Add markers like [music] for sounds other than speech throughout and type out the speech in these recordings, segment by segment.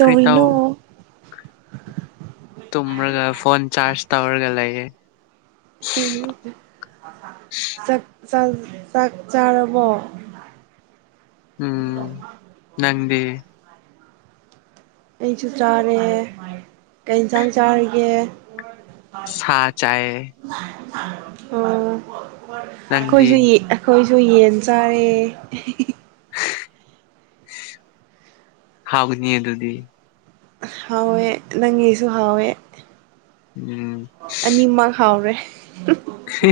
ꯀꯔꯤ ꯇꯧ ꯇꯨꯝꯃ꯭ꯔꯒ ꯐꯣꯟ ꯆꯥꯖ ꯇꯧꯔꯒ ꯂꯩꯌꯦ ꯎꯝ ꯆꯥꯛ ꯆꯥꯔꯕꯣ ꯎꯝ ꯅꯪꯗꯤ ꯑꯩꯁꯨ ꯆꯥꯔꯦ ꯀꯩ ꯌꯦꯟꯁꯥꯡ ꯆꯥꯔꯤꯒꯦ ꯁꯥ ꯆꯥꯏ ꯑꯣ ꯅꯪꯗꯤ ꯑꯩꯈꯣꯏꯁꯨꯨ ꯑꯩꯈꯣꯏꯁꯨ ꯌꯦꯟ ꯆꯥꯔꯦ ꯍꯥꯎꯕꯅꯤꯌꯦ ꯑꯗꯨꯗꯤ ꯍꯥꯎꯋꯦ ꯅꯪꯒꯤꯁꯨ ꯍꯥꯎꯋꯦ ꯎꯝ ꯑꯅꯤꯃꯛ ꯍꯥꯎꯔꯦ ꯍ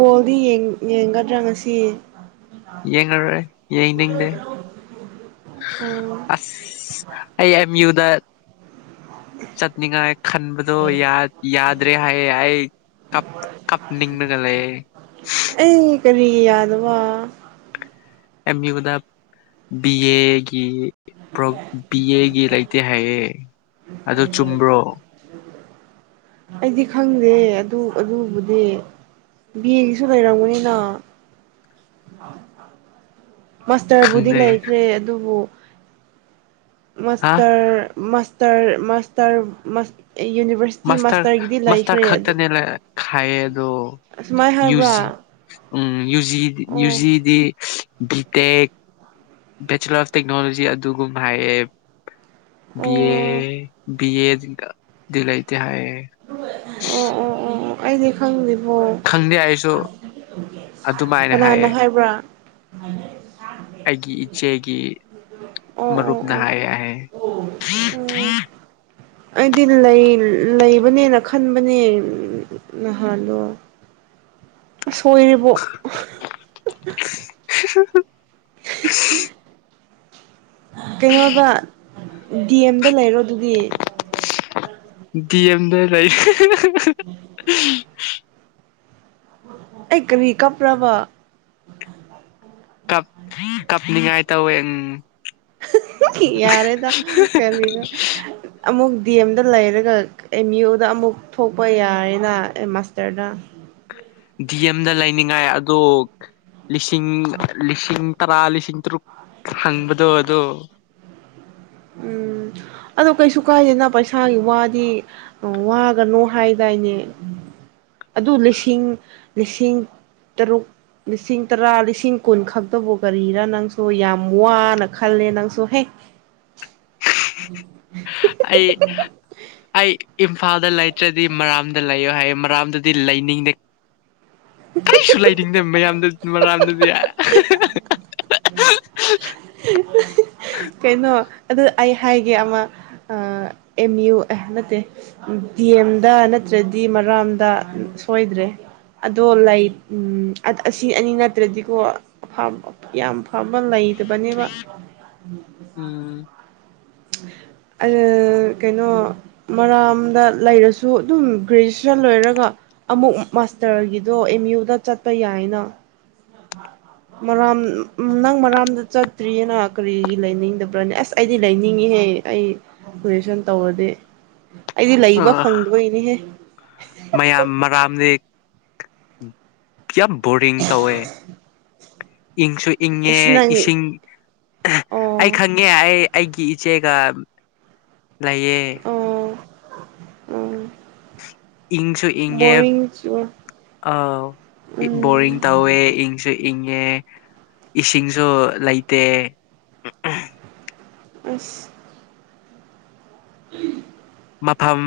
ꯕꯣꯜꯗꯤ ꯌꯦꯡꯒꯗ꯭ꯔꯥ ꯉꯁꯤ ꯌꯦꯡꯉꯔꯣꯏ ꯌꯦꯡꯅꯤꯡꯗꯦ ꯑꯣ ꯑꯁ ꯑ ꯑꯦꯝ ꯌꯨ ꯗ ꯆꯠꯅꯤꯡꯉꯥꯏ ꯈꯟꯕꯗꯣ ꯌꯥꯗ꯭ꯔꯦ ꯍꯥꯏꯌꯦ ꯑꯩ ꯀꯞ ꯀꯞꯅꯤꯡꯉꯒ ꯂꯩꯌꯦ ꯑꯩ ꯀꯔꯤꯒꯤ ꯌꯥꯗ ꯋꯥ ꯑꯦꯝ ꯌꯨꯗ ꯕꯤ ꯑꯦꯒꯤ ꯕꯤ ꯑꯦꯒꯤ ꯂꯩꯇꯦ ꯍꯥꯏꯌꯦ ꯑꯗꯨ ꯆꯨꯝꯕ꯭ꯔꯣ ꯎ ꯑꯩꯗꯤ ꯈꯪꯗꯦ ꯑꯗꯨ ꯑꯗꯨꯕꯨꯗꯤ ꯕꯤ ꯑꯦꯒꯤꯁꯨ ꯂꯩꯔꯝꯒꯅꯤꯅ ꯃꯥꯁꯇꯔꯕꯨꯗꯤ ꯈꯪꯗꯦ ꯂꯩꯈ꯭ꯔꯦ ꯑꯗꯨꯕꯨ ꯍꯥ ꯃꯥꯁꯇꯔ ꯃꯥꯁꯇꯔ ꯃꯥꯁꯇꯔ ꯌꯨꯅꯤꯕꯔ ꯃꯥꯁꯇꯔ ꯃꯥꯁꯇꯔ ꯈꯛꯇꯅꯦ ꯈꯥꯏꯌꯦ ꯑꯗꯣ ꯑꯁꯨꯃꯥꯏꯅ ꯌꯨꯖꯤ ꯍꯥꯏꯕ꯭ꯔꯥ ꯎꯝ ꯌꯨꯖꯤ ꯑꯣ ꯌꯨꯖꯤꯗꯤ ꯕꯤꯇꯦꯛ ꯕꯦꯆꯤꯂꯔ ꯑꯣꯐ ꯇꯦꯛꯅꯣꯂꯣꯖꯤ ꯑꯗꯨꯒꯨꯝ ꯍꯥꯏꯌꯦ ꯑꯣ ꯕꯤ ꯑꯣ ꯑꯦ ꯕꯤ ꯑꯦ ꯂꯩꯥꯇꯦ ꯍꯥꯏꯌꯦ ꯑꯣ ꯑꯣ ꯑꯣ ꯑꯩꯗꯤ ꯈꯪꯗꯦꯕꯣ ꯈꯪꯗꯦ ꯑꯩꯁꯨ ꯑꯗꯨꯃꯥꯏꯅ ꯀꯅꯥꯅꯣ ꯍꯥꯏꯌꯦ ꯍꯥꯏꯕ꯭ꯔꯥ ꯑꯩꯒꯤ ꯏꯆꯦꯒꯤ ꯑꯣ ꯑꯣ ꯃꯔꯨꯞꯅ ꯑꯣ ꯍꯥꯏ ꯍꯥꯏ ꯑꯣ ꯑꯩꯗꯤ ꯂꯩꯕꯅꯤꯅ ꯈꯟꯕꯅꯦ ꯅꯍꯥꯥꯟꯗꯣ ꯑꯁ ꯁꯣꯏꯔꯦꯕꯣ ꯍꯨ ꯍꯨ ꯍꯝ unintelligible ꯀꯩꯅꯣꯗ ꯗꯤ ꯑꯦꯝꯗ ꯂꯩꯔꯣ ꯗꯨꯗꯤ ꯗꯤ ꯑꯦꯝꯗ ꯂꯩ inaudible ꯑꯩ ꯀꯔꯤ ꯀꯞꯄ꯭ꯔꯥꯕ ꯀꯞ ꯀꯞꯅꯤꯡꯉꯥꯏ ꯇꯧꯋꯦ ꯎ ꯌꯥꯔꯦꯗ ꯀꯔꯤꯅꯣ ꯑꯃꯨꯛ ꯗꯤ ꯑꯦꯝꯗ ꯂꯩꯔꯒ ꯑꯦꯝ ꯌꯨꯗ ꯑꯃꯨꯛ ꯊꯣꯛꯄ ꯌꯥꯔꯦꯅ ꯃꯥꯁꯇꯔꯗ ꯗꯤ ꯑꯦꯝꯗ ꯂꯩꯅꯤꯡꯉꯥꯏ ꯑꯗꯣ ꯂꯤꯁꯤꯡ ꯂꯤꯁꯤꯡ ꯇꯔꯥ ꯂꯤꯁꯤꯇ꯭ꯔꯨꯛ ꯍꯪꯕꯗꯣ ꯑꯗꯨ ꯎꯝ ꯑꯗꯣ ꯀꯩꯁꯨ ꯀꯥꯏꯗꯦꯅ ꯄꯩꯁꯥꯒꯤ ꯋꯥꯗꯤ ꯋꯥꯒꯅꯣ ꯍꯥꯏꯗꯥꯏꯅꯦ ꯑꯗꯨ ꯂꯤꯁꯤꯡ ꯂꯤꯁꯤꯡ ꯇꯔꯨꯛ ꯂꯤꯁꯤꯡ ꯇꯔꯥ ꯂꯤꯁꯤꯡ ꯀꯨꯟ ꯈꯛꯇꯕꯨ ꯀꯔꯤꯔꯥ ꯅꯪꯁꯨ ꯌꯥꯝ ꯋꯥꯅ ꯈꯜꯂꯦ ꯅꯪꯁꯨ ꯍꯦ inaudible ꯑꯩ ꯑꯩ ꯏꯝꯐꯥꯜꯗ ꯂꯩꯇ꯭ꯔꯗꯤ ꯃꯔꯥꯝꯗ ꯂꯩꯌꯣ ꯍꯥꯏꯌꯦ ꯃꯔꯥꯝꯗꯗꯤ ꯂꯩꯅꯤꯡꯗ ꯀꯔꯤꯁꯨ ꯂꯩꯅꯤꯡꯗꯕ ꯃꯌꯥꯝ ꯃꯔꯝꯗꯗꯤ inaudible ꯀꯩꯅꯣ ꯑꯗꯨ ꯑꯩ ꯍꯥꯏꯒꯦ ꯑꯃ ꯑ ꯑꯦꯝ ꯌꯨ ꯑꯦ ꯅꯠꯇꯦ ꯗꯤ ꯑꯦꯝꯗ ꯅꯠꯇ꯭ꯔꯗꯤ ꯃꯔꯥꯝꯗ ꯁꯣꯏꯗ꯭ꯔꯦ ꯑꯗꯣ ꯂꯩ ꯎꯝ ꯑꯠ-ꯑꯁꯤ ꯑꯅꯤ ꯅꯠꯇ꯭ꯔꯗꯤꯀꯣ ꯃꯐꯝ ꯌꯥꯝ ꯐꯕ ꯂꯩꯇꯕꯅꯦꯕ ꯎꯝ ꯑ ꯀꯩꯅꯣ ꯃꯔꯥꯝꯗ ꯂꯩꯔꯁꯨ ꯑꯗꯨꯝ ꯒ꯭ꯔꯦꯖꯨꯦꯁꯟ ꯂꯣꯏꯔꯒ ꯑꯃꯨꯛ ꯃꯥꯁꯇꯔꯒꯤꯗꯣ ꯑꯦꯝ ꯌꯨꯗ ꯆꯠꯄ ꯌꯥꯏꯅ ꯃꯔꯥꯝ ꯎꯝ ꯅꯪ ꯃꯔꯥꯝꯗ ꯆꯠꯇ꯭ꯔꯤꯌꯦꯅ ꯀꯔꯤꯒꯤ ꯂꯩꯅꯤꯡꯗꯕ꯭ꯔꯅꯦ ꯑꯁ ꯑꯩꯗꯤ ꯂꯩꯅꯤꯡꯉꯤꯍꯦ ꯑꯩ ꯒ꯭ꯔꯦꯖꯨꯌꯦꯁꯟ ꯇꯧꯔꯗꯤ ꯑꯩꯗꯤ ꯑ ꯂꯩꯕ ꯐꯪꯗꯕꯩꯅꯤꯍꯦ ꯃꯌꯥꯝ ꯃꯔꯥꯝꯗꯤ ꯌꯥꯝ ꯕꯣꯔꯤꯡ ꯇꯧꯋꯦ ꯏꯪꯁꯨ ꯏꯪꯉꯦ ꯑꯩꯁ ꯅꯪ ꯏꯁꯤꯡ ꯑꯩ ꯑꯣ ꯈꯪꯉꯦ ꯑꯩ ꯑꯩꯒꯤ ꯏꯆꯦꯒ ꯂꯩꯌꯦ ꯑꯣ ꯑꯣ ꯏꯪꯁꯨ ꯏꯪꯉꯦ ꯕꯣꯔꯤꯡ ꯆꯨ ꯑ ꯕꯣꯔꯤꯡ ꯎꯝ ꯇꯧꯋꯦ ꯏꯪꯁꯨ ꯏꯪꯉꯦ ꯏꯁꯤꯡꯁꯨ ꯂꯩꯇꯦ ꯑꯁ ꯑ꯭ꯍꯝ [inaudible] ꯃꯐꯝ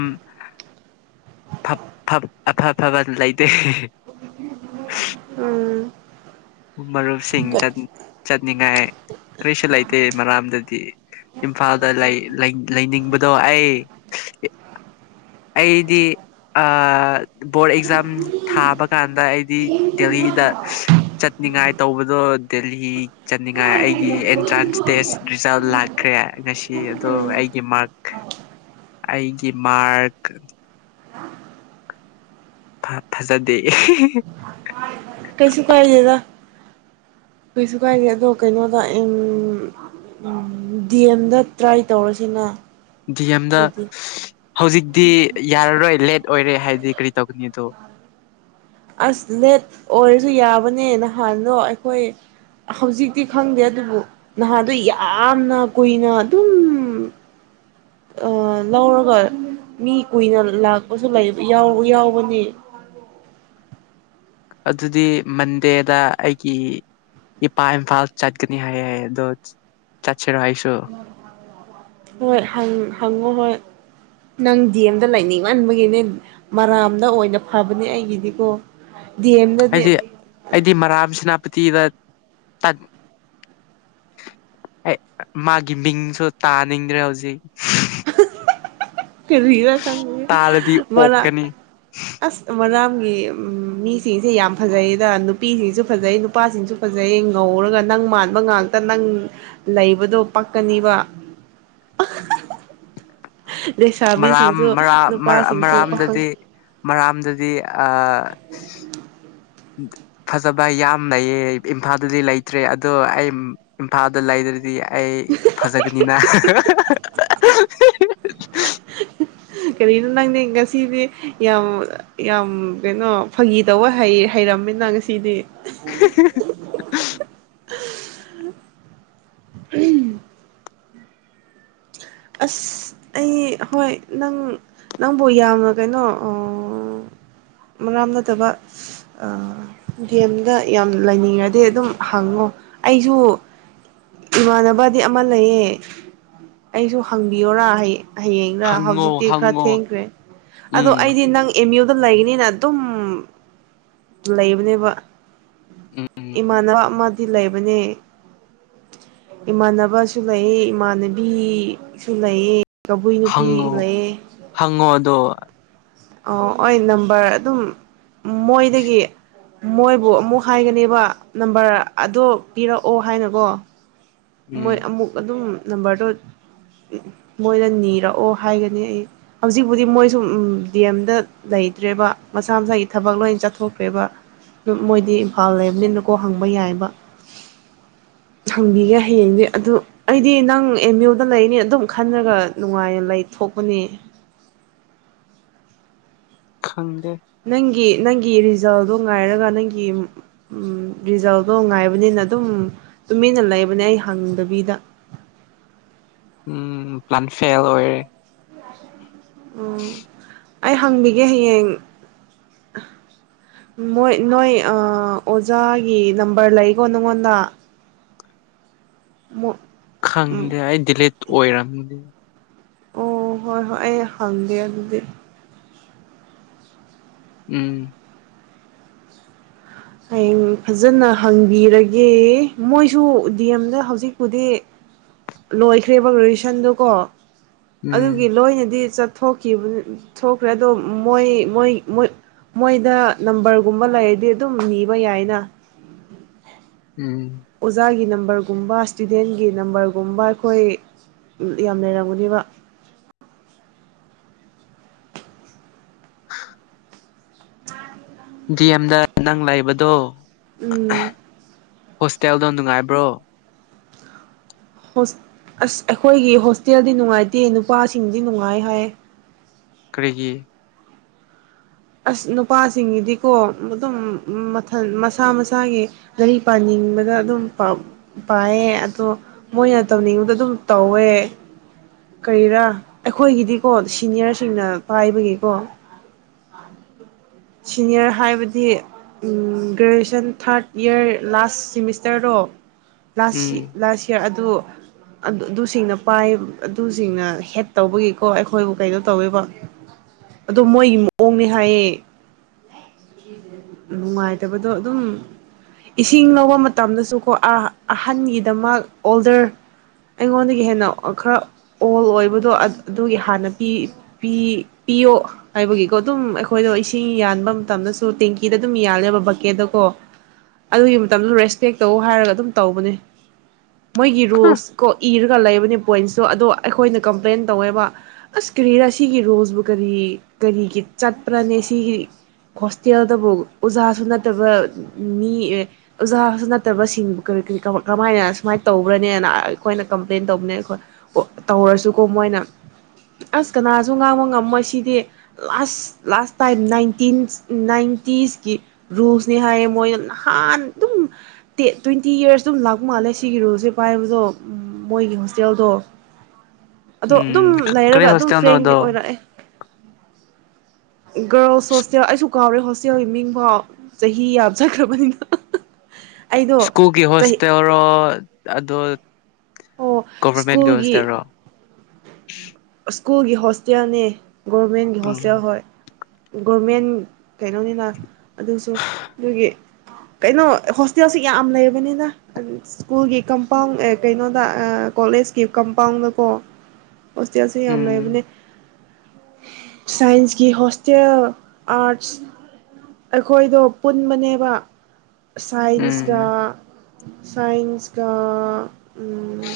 ꯐꯞ-ꯐꯞ ꯑꯐ ꯑꯐꯕ ꯂꯩꯇꯦ ꯎꯝ ꯃꯔꯨꯞꯁꯤꯡ ꯆꯠꯅꯤꯡꯉꯥꯏ ꯀꯔꯤꯁꯨ ꯂꯩꯇꯦ ꯃꯔꯥꯝꯗꯗꯤ ꯏꯝꯐꯥꯜꯗ ꯂꯩ-ꯂꯩ-ꯂꯩꯅꯤꯡꯕꯗꯣ ꯑꯩ ꯑꯩꯗꯤ ꯑ ꯕꯣꯔꯗ ꯑꯦꯛꯖꯥꯝ ꯊꯥꯕ ꯀꯥꯟꯗ ꯑꯩꯗꯤ ꯎꯝ ꯗꯦꯍꯤꯗ ꯆꯠꯅꯤꯡꯉꯥꯏ ꯇꯧꯕꯗꯣ ꯗꯦꯍꯤ ꯆꯠꯅꯤꯡꯉꯥꯏ ꯑꯩꯒꯤ ꯑꯦꯟꯇ꯭ꯔꯥꯟꯁ ꯇꯦꯁ ꯔꯤꯖꯜ ꯂꯥꯛꯀ ꯈ꯭ꯔꯦ ꯉꯁꯤ ꯑꯗꯣ ꯑꯩꯒꯤ ꯃꯥꯔꯛ ꯑꯩꯒꯤ ꯃꯥꯔꯛ ꯐ-ꯐꯖꯗꯦ ꯀꯩꯁꯨ ꯀꯥꯏꯗꯦꯗ ꯀꯩꯁꯨ ꯀꯥꯏꯗꯦ ꯑꯗꯣ ꯀꯩꯅꯣꯗ ꯎꯝ ꯎꯝ ꯗꯤ ꯑꯦꯝꯗ ꯇ꯭ꯔꯥꯏ ꯇꯧꯔꯁꯤꯅ ꯗꯤ ꯑꯦꯝꯗ ꯑꯗꯨꯗꯤ ꯍꯧꯖꯤꯛꯗꯤ ꯌꯥꯔꯔꯣꯏ ꯂꯦꯠ ꯑꯣꯏꯔꯦ ꯍꯥꯏꯗꯤ ꯀꯔꯤ ꯇꯧꯒꯅꯤ ꯑꯗꯣ ꯑꯁ ꯂꯦꯠ ꯑꯣꯏꯔꯁꯨ ꯌꯥꯕꯅꯦ ꯅꯍꯥꯟꯗꯣ ꯑꯩꯈꯣꯏ ꯍꯧꯖꯤꯛꯇꯤ ꯈꯪꯗꯦ ꯑꯗꯨꯕꯨ ꯅꯍꯥꯗꯣ ꯌꯥꯝꯅ ꯀꯨꯏꯅ ꯑꯗꯨꯝ ꯂꯧꯔꯒ ꯃꯤ ꯀꯨꯏꯅ ꯂꯥꯛꯄꯁꯨ ꯂꯩ ꯌꯥꯎꯕꯅꯦ ꯑꯗꯨꯗꯤ ꯃꯟꯗꯦꯗ ꯑꯩꯒꯤ ꯏꯄꯥ ꯏꯝꯐꯥꯜ ꯆꯠꯀꯅꯤ ꯍꯥꯏ ꯑꯗꯣ ꯆꯠꯁꯤꯔꯣ ꯑꯩꯁꯨ ꯍꯣꯏ ꯍꯪ ꯍꯪꯉꯣ ꯍꯣꯏ ꯅꯪ ꯗꯤ ꯑꯦꯝꯗ ꯂꯩꯅꯤꯡꯃꯥꯟꯕꯒꯤꯅꯦ ꯃꯔꯥꯝꯗ ꯑꯣꯏꯅ ꯐꯕꯅꯦ ꯑꯩꯒꯤꯗꯤꯀꯣ ꯗꯤ ꯑꯦꯝ ꯗꯗꯤ ꯍꯥꯏꯗꯤ ꯑꯩꯗꯤ ꯃꯔꯥꯝ ꯁꯦꯅꯥꯄꯇꯤꯗ ꯑꯦ ꯃꯥꯒꯤ ꯃꯤꯡꯁꯨ ꯇꯥꯅꯤꯡꯗ꯭ꯔꯦ ꯍꯧꯖꯤꯛ ꯀꯔꯤꯔ ꯈꯪꯗꯦ ꯇꯥꯔꯗꯤ ꯑꯣꯛꯀꯅꯤ ꯑꯁ ꯃꯔꯝꯒꯤ ꯃꯤꯁꯤꯡꯁꯦ ꯌꯥꯝ ꯐꯖꯩꯌꯦꯗ ꯅꯨꯄꯤꯁꯤꯡꯁꯨ ꯐꯖꯩ ꯅꯨꯄꯥꯁꯤꯡꯁꯨ ꯐꯖꯩꯌꯦ ꯉꯧꯔꯒ ꯅꯪ ꯃꯥꯟꯕ ꯉꯥꯛꯇ ꯅꯪ ꯂꯩꯕꯗꯣ ꯄꯥꯛꯀꯅꯤꯕ ꯃꯔꯥꯝ ꯂꯩꯁꯥꯕꯤꯁꯤꯡꯁꯨ ꯃꯔꯥꯝ ꯃꯔ ꯅꯨꯄꯥꯁꯤꯡꯁꯨ ꯄꯥꯈꯪ ꯃꯔꯥꯝꯗꯗꯤ ꯃꯔꯥꯝꯗꯗꯤ ꯑ ꯐꯖꯕ ꯌꯥꯝ ꯂꯩꯌꯦ ꯏꯝꯐꯥꯜꯗꯗꯤ ꯂꯩꯇ꯭ꯔꯦ ꯑꯗꯣ ꯑꯩ ꯏꯝꯐꯥꯜꯗ ꯂꯩꯗ꯭ꯔꯗꯤ ꯑꯩ ꯐꯖꯒꯅꯤꯅ ꯀꯔꯤꯅꯣ ꯅꯪꯅꯦ ꯉꯁꯤꯗꯤ ꯌꯥꯝ ꯌꯥꯝ ꯀꯩꯅꯣ ꯐꯥꯒꯤ ꯇꯧꯕ ꯍꯩꯔꯝꯃꯤꯅ ꯉꯁꯤꯗꯤ [inaudible] ꯑꯁ ꯑꯩ ꯍꯣꯏ ꯅꯪ ꯅꯪꯕꯨ ꯌꯥꯝꯅ ꯀꯩꯅꯣ ꯃꯔꯥꯝ ꯅꯠꯇꯕ ꯒꯦꯝꯗ ꯌꯥꯝ ꯂꯩꯅꯤꯡꯉꯗꯤ ꯑꯗꯨꯝ ꯍꯪꯉꯣ ꯑꯩꯁꯨ ꯏꯃꯥꯟꯅꯕꯗꯤ ꯑꯃ ꯂꯩꯌꯦ ꯑꯩꯁꯨ ꯍꯪꯕꯤꯌꯔ ꯍꯌꯦꯡꯔ ꯍꯪꯉꯣ ꯍꯧꯖꯤꯛꯇꯤ ꯈꯔ ꯍꯪꯉꯣ ꯊꯦꯡꯈ꯭ꯔꯦ ꯑꯗꯣ ꯎꯝ ꯑꯩꯗꯤ ꯅꯪ ꯑꯦꯝ ꯌꯨꯗ ꯂꯩꯒꯅꯤꯅ ꯑꯗꯨꯝ ꯂꯩꯕꯅꯦꯕ ꯎꯝ ꯏꯃꯥꯟ ꯁꯤ ꯂꯩꯕꯅꯦ ꯏꯃꯥꯟꯅꯕꯁꯨ ꯂꯩ ꯏꯃꯥꯟꯅꯕꯤ ꯁꯨ ꯂꯩꯑ ꯀꯕꯨꯏ ꯅꯨꯄꯤ ꯍꯪꯉꯣ ꯂꯩꯑ ꯍꯪꯉꯣ ꯑꯗꯨꯣ ꯑ ꯍ ꯅꯝꯕꯔ ꯑꯗꯨꯝ ꯃꯣꯏꯗꯒꯤ ꯃꯣꯏꯕꯨ ꯑꯃꯨꯛ ꯍꯥꯏꯒꯅꯦꯕ ꯅꯝꯕꯔ ꯑꯗꯣ ꯄꯤꯔꯛꯑꯣ ꯍꯥꯏꯅꯀꯣ ꯎꯝ ꯃꯣꯏ ꯑꯃꯨꯛ ꯑꯗꯨꯝ ꯅꯝꯕꯔꯗꯣ ꯃꯣꯏꯅ ꯅꯤꯔꯛꯑꯣ ꯍꯥꯏꯒꯅꯤ ꯑꯩ ꯍꯧꯖꯤꯛꯄꯨꯗꯤ ꯃꯣꯏꯁꯨ ꯗꯤ ꯑꯦꯝꯗ ꯂꯩꯇ꯭ꯔꯦꯕ ꯃꯁꯥ ꯃꯁꯥꯒꯤ ꯊꯕꯛ ꯂꯣꯏ ꯆꯠꯊꯣꯛꯈ꯭ꯔꯦꯕ ꯃꯣꯏꯗꯤ ꯏꯝꯐꯥꯜ ꯂꯩꯕꯅꯤꯅꯀꯣ ꯍꯪꯕ ꯌꯥꯏꯕ ꯍꯪꯕꯤꯒꯦ ꯍꯌꯦꯡꯗꯤ ꯑꯗꯣ ꯑꯩꯗꯤ ꯅꯪ ꯑꯦꯝ ꯌꯨꯗ ꯂꯩꯅꯤ ꯑꯗꯨꯝ ꯈꯔꯒ ꯅꯨꯡꯉꯥꯏꯅ ꯂꯩ ꯊꯣꯛꯄꯅꯦ ꯈꯪꯗꯦ ꯅꯪꯒꯤ ꯅꯪꯒꯤ ꯔꯤꯖꯜꯗꯣ ꯉꯥꯏꯔꯒ ꯅꯪꯒꯤ ꯎꯝ ꯔꯤꯖꯜꯗꯣ ꯉꯥꯏꯕꯅꯤꯅ ꯑꯗꯨꯝ ꯇꯨꯃꯤꯟꯅ ꯂꯩꯕꯅꯦ ꯑꯩ ꯍꯪꯗꯕꯤꯗ ꯎꯝ ꯄ꯭ꯂꯥꯟ ꯐꯦꯜ ꯑꯣꯏꯔꯦ ꯑꯣ ꯑꯩ ꯍꯪꯕꯤꯒꯦ ꯍꯌꯦꯡ ꯃꯣꯏ ꯅꯣꯏ ꯑꯣꯖꯥꯒꯤ ꯅꯝꯕꯔ ꯂꯩꯀꯣ ꯅꯪꯉꯣꯟꯗ ꯃ ꯈꯪꯗꯦ ꯑꯩ ꯗꯤꯂꯦꯠ ꯑꯣꯏꯔꯝꯗꯦ ꯑꯣ ꯍꯣꯏ ꯍꯣꯏ ꯑꯩ ꯍꯪꯗꯦ ꯑꯗꯨꯗꯤ ꯎꯝ ꯍꯌꯦꯡ ꯐꯖꯅ ꯍꯪꯕꯤꯔꯒꯦ ꯃꯣꯏꯁꯨ ꯗꯤ ꯑꯦꯝꯗ ꯍꯧꯖꯤꯛꯄꯨꯗꯤ ꯂꯣꯏꯈ꯭ꯔꯦꯕ ꯔꯣꯍꯤꯁꯟꯗꯨꯀꯣ ꯑꯗꯨꯒꯤ ꯎꯝ ꯂꯣꯏꯅꯗꯤ ꯆ ꯊꯣꯛꯈꯤꯕ ꯊꯣꯛꯈ꯭ꯔꯦ ꯑꯗꯣ ꯃꯣꯏ ꯃꯣꯏ ꯃꯣꯏꯗ ꯅꯝꯕꯔꯒꯨꯝꯕ ꯂꯩꯔꯗꯤ ꯑꯗꯨꯝ ꯅꯤꯕ ꯌꯥꯏꯅ ꯎꯝ ꯑꯣꯖꯥꯒꯤ ꯅꯝꯕꯔꯒꯨꯝꯕ ꯏꯁꯇꯨꯗꯦꯟꯒꯤ ꯅꯝꯕꯔꯒꯨꯝꯕ ꯑꯩꯈꯣꯏ ꯌꯥꯝ ꯂꯩꯔꯝꯒꯅꯦꯕ ꯑ ꯗꯤ ꯑꯦꯝꯗ ꯅꯪ ꯂꯩꯕꯗꯣ ꯎꯝ ꯍꯣꯁꯇꯦꯜꯗꯣ ꯅꯨꯡꯉꯥꯏꯕ꯭ꯔꯣ ꯑꯁ ꯑꯩꯈꯣꯏꯒꯤ ꯍꯣꯁꯇꯦꯜꯗꯤ ꯅꯨꯡꯉꯥꯏꯇꯦ ꯅꯨꯄꯥꯁꯤꯡꯗꯤ ꯅꯨꯡꯉꯥꯏ ꯍꯥꯏ ꯀꯔꯤꯒꯤ ꯑꯁ ꯅꯨꯄꯥꯁꯤꯡꯒꯤꯗꯤꯀꯣ ꯑꯗꯨꯝ ꯃꯊꯟ ꯃꯁꯥ ꯃꯁꯥꯒꯤ ꯂꯥꯏꯔꯤꯛ ꯄꯥꯅꯤꯡꯕꯗ ꯑꯗꯨꯝ ꯄ ꯄꯥꯏꯌꯦ ꯑꯗꯣ ꯃꯣꯏꯅ ꯇꯧꯅꯤꯡꯕꯗ ꯑꯗꯨꯝ ꯇꯧꯋꯦ ꯀꯔꯤꯔ ꯑꯩꯈꯣꯏꯒꯤꯗꯤꯀꯣ ꯁꯤꯅꯤꯌꯔꯁꯤꯡꯅ ꯄꯥꯏꯕꯒꯤꯀꯣ ꯁꯤꯅꯤꯌꯔ ꯍꯥꯏꯕꯗꯤ ꯒ꯭ꯔꯦꯖꯨꯌꯦꯁꯟ ꯊꯥꯔꯠ ꯏꯌꯥꯔ ꯂꯥꯁ ꯁꯤꯃꯤꯁꯇꯔꯗꯣ ꯎꯝ ꯂꯥꯁ ꯂꯥꯁ ꯏꯌꯔ ꯑꯗꯨ ꯑꯗꯨꯁꯤꯡꯅ ꯄꯥꯏ ꯑꯗꯨꯁꯤꯡꯅ ꯍꯦꯠ ꯇꯧꯕꯒꯤꯀꯣ ꯑꯩꯈꯣꯏꯕꯨ ꯀꯩꯅꯣ ꯇꯧꯋꯦꯕ ꯑꯗꯣ ꯃꯣꯏꯒꯤ ꯃꯑꯣꯡꯅꯦ ꯍꯥꯏꯌꯦ ꯅꯨꯡꯉꯥꯏꯇꯕꯗꯣ ꯑꯗꯨꯝ ꯏꯁꯤꯡ ꯂꯧꯕ ꯃꯇꯝꯗꯁꯨꯀꯣ ꯑꯍꯟꯒꯤꯗꯃꯛ ꯑꯣꯜꯗꯔ ꯑꯩꯉꯣꯟꯗꯒꯤ ꯍꯦꯟꯅ ꯈꯔ ꯑꯣꯜ ꯑꯣꯏꯕꯗꯣ ꯑꯗꯨꯒꯤ ꯍꯥꯟꯅ ꯄꯤ ꯄꯤ ꯄꯤꯌꯣ ꯍꯥꯏꯕꯒꯤꯀꯣ ꯑꯗꯨꯝ ꯑꯩꯈꯣꯏꯗꯣ ꯏꯁꯤꯡ ꯌꯥꯟꯕ ꯃꯇꯝꯗ ꯇꯦꯡꯀꯤꯗ ꯑꯗꯨꯝ ꯌꯥꯜꯂꯦꯕ ꯕꯛꯀꯦꯗ ꯀꯣ ꯑꯗꯨꯒꯤ ꯃꯇꯝꯗꯨ ꯔꯦꯁꯄꯦꯛ ꯇꯧ ꯍꯥꯏꯔꯒ ꯑꯗꯨꯝ ꯇꯧꯕꯅꯦ ꯃꯣꯏꯒꯤ ꯔꯨꯜꯁ ꯀꯣ ꯏꯔꯒ ꯒ ꯂꯩꯕꯅꯤ ꯄꯣꯏꯟꯁꯇꯣ ꯑꯗꯣ ꯑꯩꯈꯣꯏꯅ ꯀꯝꯄ꯭ꯂꯦꯟ ꯇꯧꯋꯦꯕ ꯑꯁ ꯀꯔꯤꯔ ꯑꯁꯤꯒꯤ ꯔꯨꯜꯁꯤꯕꯨ ꯀꯔꯤ ꯀꯔꯤꯒꯤ ꯆꯠꯄ꯭ꯔꯅꯦ ꯁꯤꯒꯤ ꯍꯣꯁꯇꯦꯜꯗꯕꯨ ꯑꯣꯖꯥꯁꯨ ꯅꯠꯇꯕ ꯃꯤ ꯑꯣꯖꯥꯁꯨ ꯅꯠꯇꯕꯁꯤꯡꯕꯨ ꯀꯔꯤ ꯀꯔꯤ ꯀꯃꯥꯏꯅ ꯁꯨꯃꯥꯏꯅ ꯇꯧꯕ꯭ꯔꯅꯦꯅ ꯑꯩꯈꯣꯏꯅ ꯀꯝꯄ꯭ꯂꯦꯟ ꯇꯧꯕꯅꯦ ꯑꯩꯈꯣꯏ ꯇꯧꯔꯁꯨꯀꯣ ꯃꯣꯏꯅ ꯑꯁ ꯀꯅꯥꯁꯨ ꯉꯥꯡꯕ ꯉꯝꯃꯣꯏ ꯁꯤꯗꯤ ꯂꯥꯁ ꯂꯥꯁ ꯇꯥꯏꯝ ꯅꯥꯏꯟꯇꯤꯟ ꯅꯥꯏꯟꯇꯤꯁꯀꯤ ꯔꯨꯜꯅꯤ ꯍꯥꯏꯌꯦ ꯃꯣꯏꯅ ꯅꯍꯥꯟ ꯑꯗꯨꯝ ꯇ꯭ꯋꯦꯟꯇꯤ ꯌꯔꯁ ꯑꯗꯨꯝ ꯂꯥꯛꯄ ꯃꯥꯜꯂꯦ ꯁꯤꯒꯤ ꯔꯨꯜꯁꯦ ꯄꯥꯏꯕꯗꯣ ꯃꯣꯏꯒꯤ ꯍꯣꯁꯇꯦꯜꯗꯣ ꯑꯗꯣ ꯎꯝ ꯑꯗꯨꯝ ꯀꯔꯤ ꯂꯩꯔꯒ ꯑꯗꯨꯝ ꯍꯣꯁꯇꯦꯜꯅꯣꯗꯣ ꯐ꯭ꯔꯦꯡꯗꯤ ꯑꯣꯏꯔꯛꯑꯦ ꯒꯔꯜꯁ ꯍꯣꯁꯇꯦꯜ ꯑꯩꯁꯨ ꯀꯥꯎꯔꯦ ꯍꯣꯁꯇꯦꯜꯒꯤ ꯃꯤꯡꯐꯥꯎ ꯆꯍꯤ ꯌꯥꯝ ꯆꯠꯈ꯭ꯔꯕꯅꯤꯅ ꯑꯩꯗꯣ ꯁ꯭ꯀꯨꯜꯒꯤ ꯆꯍꯤ ꯍꯣꯁꯇꯦꯜꯔꯣ ꯑꯣ ꯑꯣ ꯒꯚꯔꯃꯦꯟꯒꯤꯕ ꯁ꯭ꯀꯨꯜꯒꯤ ꯍꯣꯁꯇꯦꯜꯔꯣ ꯁ꯭ꯀꯨꯜꯒꯤ ꯍꯣꯁꯇꯦꯜꯅꯦ ꯒꯣꯔꯃꯦꯟꯒꯤ ꯎꯝ ꯍꯣꯁꯇꯦꯜ ꯍꯣꯏ ꯒꯣꯔꯃꯦꯟ ꯀꯩꯅꯣꯅꯤꯅ ꯑꯗꯨꯁꯨ ꯑꯗꯨꯒꯤ ꯀꯩꯅꯣ ꯍꯣꯁꯇꯦꯜꯁꯤ ꯌꯥꯝ ꯂꯩꯕꯅꯤꯅ ꯁ꯭ꯀꯨꯜꯒꯤ ꯀꯝꯄꯥꯎꯟ ꯀꯩꯅꯣꯗ ꯀꯣꯂꯦꯖꯀꯤ ꯀꯝꯄꯥꯎꯟꯗꯀꯣ ꯍꯣꯁꯇꯦꯜ ꯁꯤ ꯌꯥꯝ ꯎꯝ ꯂꯩꯕꯅꯦ ꯁꯥꯏꯟꯁꯀꯤ ꯍꯣꯁꯇꯦꯜ ꯑꯥꯔꯠꯁ ꯑꯩꯈꯣꯏꯗꯣ ꯄꯨꯟꯕꯅꯦꯕ ꯁꯥꯏꯟꯁꯀ ꯎꯝ ꯁꯥꯏꯟꯁ ꯀ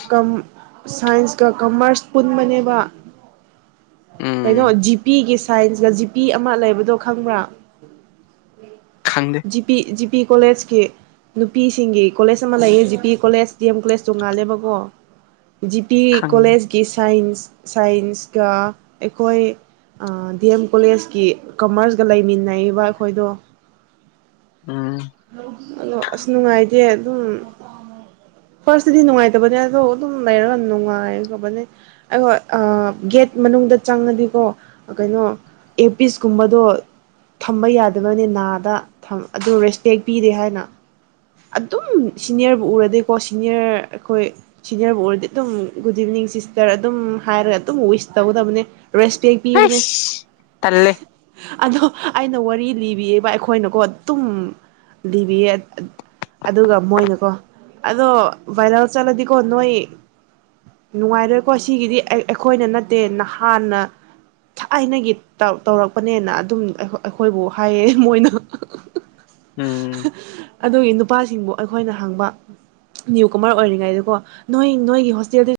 ꯀꯝ ꯁꯥꯏꯟꯁꯀ ꯀꯃꯔꯁ ꯄꯨꯟꯕꯅꯦꯕ ꯀꯩꯅꯣ ꯎꯝ ꯖꯤꯄꯤꯒꯤ ꯁꯥꯏꯟꯁꯀ ꯖꯤꯄꯤ ꯑꯃ ꯂꯩꯕꯗꯣ ꯈꯪꯕ꯭ꯔꯥ ꯈꯪꯗꯦ ꯖꯤ ꯄꯤ ꯖꯤ ꯄꯤ ꯀꯣꯂꯦꯖꯀꯤ ꯅꯨꯄꯤꯁꯤꯡꯒꯤ ꯀꯣꯂꯦꯖ ꯑꯃ ꯂꯩꯌꯦ G P college D M college ꯇꯣꯉꯥꯜꯂꯦꯕꯀꯣ ꯖꯤ ꯄꯤ ꯈꯪꯗꯦ ꯀꯣꯂꯦꯖꯀꯤ ꯁꯥꯏꯟꯁ ꯁꯥꯏꯟꯁꯀ ꯑꯩꯈꯣꯏ ꯗꯤ ꯑꯦꯝ ꯀꯣꯂꯦꯖꯀꯤ ꯀꯃꯔꯁꯀ ꯂꯩꯃꯤꯟꯅꯔꯤꯕ ꯑꯩꯈꯣꯏꯗꯣ [inaudible] ꯎꯝ ꯑꯗꯣ ꯑꯁ ꯅꯨꯡꯉꯥꯏꯇꯦ ꯑꯗꯨꯝ ꯐꯥꯔꯁꯇꯤꯗꯤ ꯅꯨꯡꯉꯥꯏꯇꯕꯅꯦ ꯑꯗꯣ ꯑꯗꯨꯝ ꯂꯩꯔꯒ ꯅꯨꯡꯉꯥꯏꯈꯕꯅꯦ ꯑꯩ ꯍꯣꯏ ꯒꯦꯠ ꯃꯅꯨꯡꯗ ꯆꯪꯉꯗꯤꯀꯣ ꯀꯩꯅꯣ ꯑꯦꯄꯤꯁꯀꯨꯝꯕꯗꯣ ꯊꯝꯕ ꯌꯥꯗꯕꯅꯤ ꯅꯥꯗ ꯑꯗꯨ ꯔꯦꯁꯄꯦꯛ ꯄꯤꯗꯦ ꯍꯥꯏꯅ ꯑꯗꯨꯝ ꯁꯤꯅꯤꯌꯔꯕꯨ ꯎꯔꯗꯤꯀꯣ ꯁꯤꯅꯤꯌꯔ ꯑꯩꯈꯣꯏ ꯁꯤꯅꯤꯌꯔꯕꯨ ꯑꯣꯏꯔꯗꯤ ꯑꯗꯨꯝ ꯒꯨꯗ ꯏꯚꯤꯅꯤꯡ ꯁꯤꯁꯇꯔ ꯑꯗꯨꯝ ꯍꯥꯏꯔꯒ ꯑꯗꯨꯝ ꯋꯤꯁ ꯇꯧꯒꯗꯕꯅꯦ ꯔꯦꯁꯄꯦꯛ ꯄꯤꯕꯅꯦ ꯑꯩꯁ ꯇꯜꯂꯦ ꯑꯗꯣ ꯑꯩꯅ ꯋꯥꯔꯤ ꯂꯤꯕꯤꯌꯦꯕ ꯑꯩꯈꯣꯏꯅꯀꯣ ꯑꯗꯨꯝ ꯂꯤꯕꯤꯌꯦ ꯑꯗꯨꯒ ꯃꯣꯏꯅꯀꯣ ꯑꯗꯣ ꯚꯥꯏꯔꯦꯜ ꯆꯠꯂꯗꯤꯀꯣ ꯅꯣꯏ ꯅꯨꯡꯉꯥꯏꯔꯣꯏꯀꯣ ꯁꯤꯒꯤꯗꯤ ꯑꯩꯈꯣꯏꯅ ꯅꯠꯇꯦ ꯅꯍꯥꯟꯅ ꯊꯥꯏꯅꯒꯤ ꯇꯧꯔꯛꯄꯅꯦꯅ ꯑꯗꯨꯝ ꯑꯩꯈꯣꯏꯕꯨ ꯍꯥꯏꯌꯦ ꯃꯣꯏꯅ ꯎꯝ ꯑꯗꯨꯒꯤ ꯅꯨꯄꯥꯁꯤꯡꯕꯨ ꯑꯩꯈꯣꯏꯅ ꯍꯥꯡꯕ ꯅꯤꯌꯨꯀꯨꯃꯥꯔ ꯑꯣꯏꯔꯤꯉꯩꯗꯀꯣ ꯅꯣꯏ ꯅꯣꯏꯒꯤ ꯍꯣꯁꯇꯦꯜ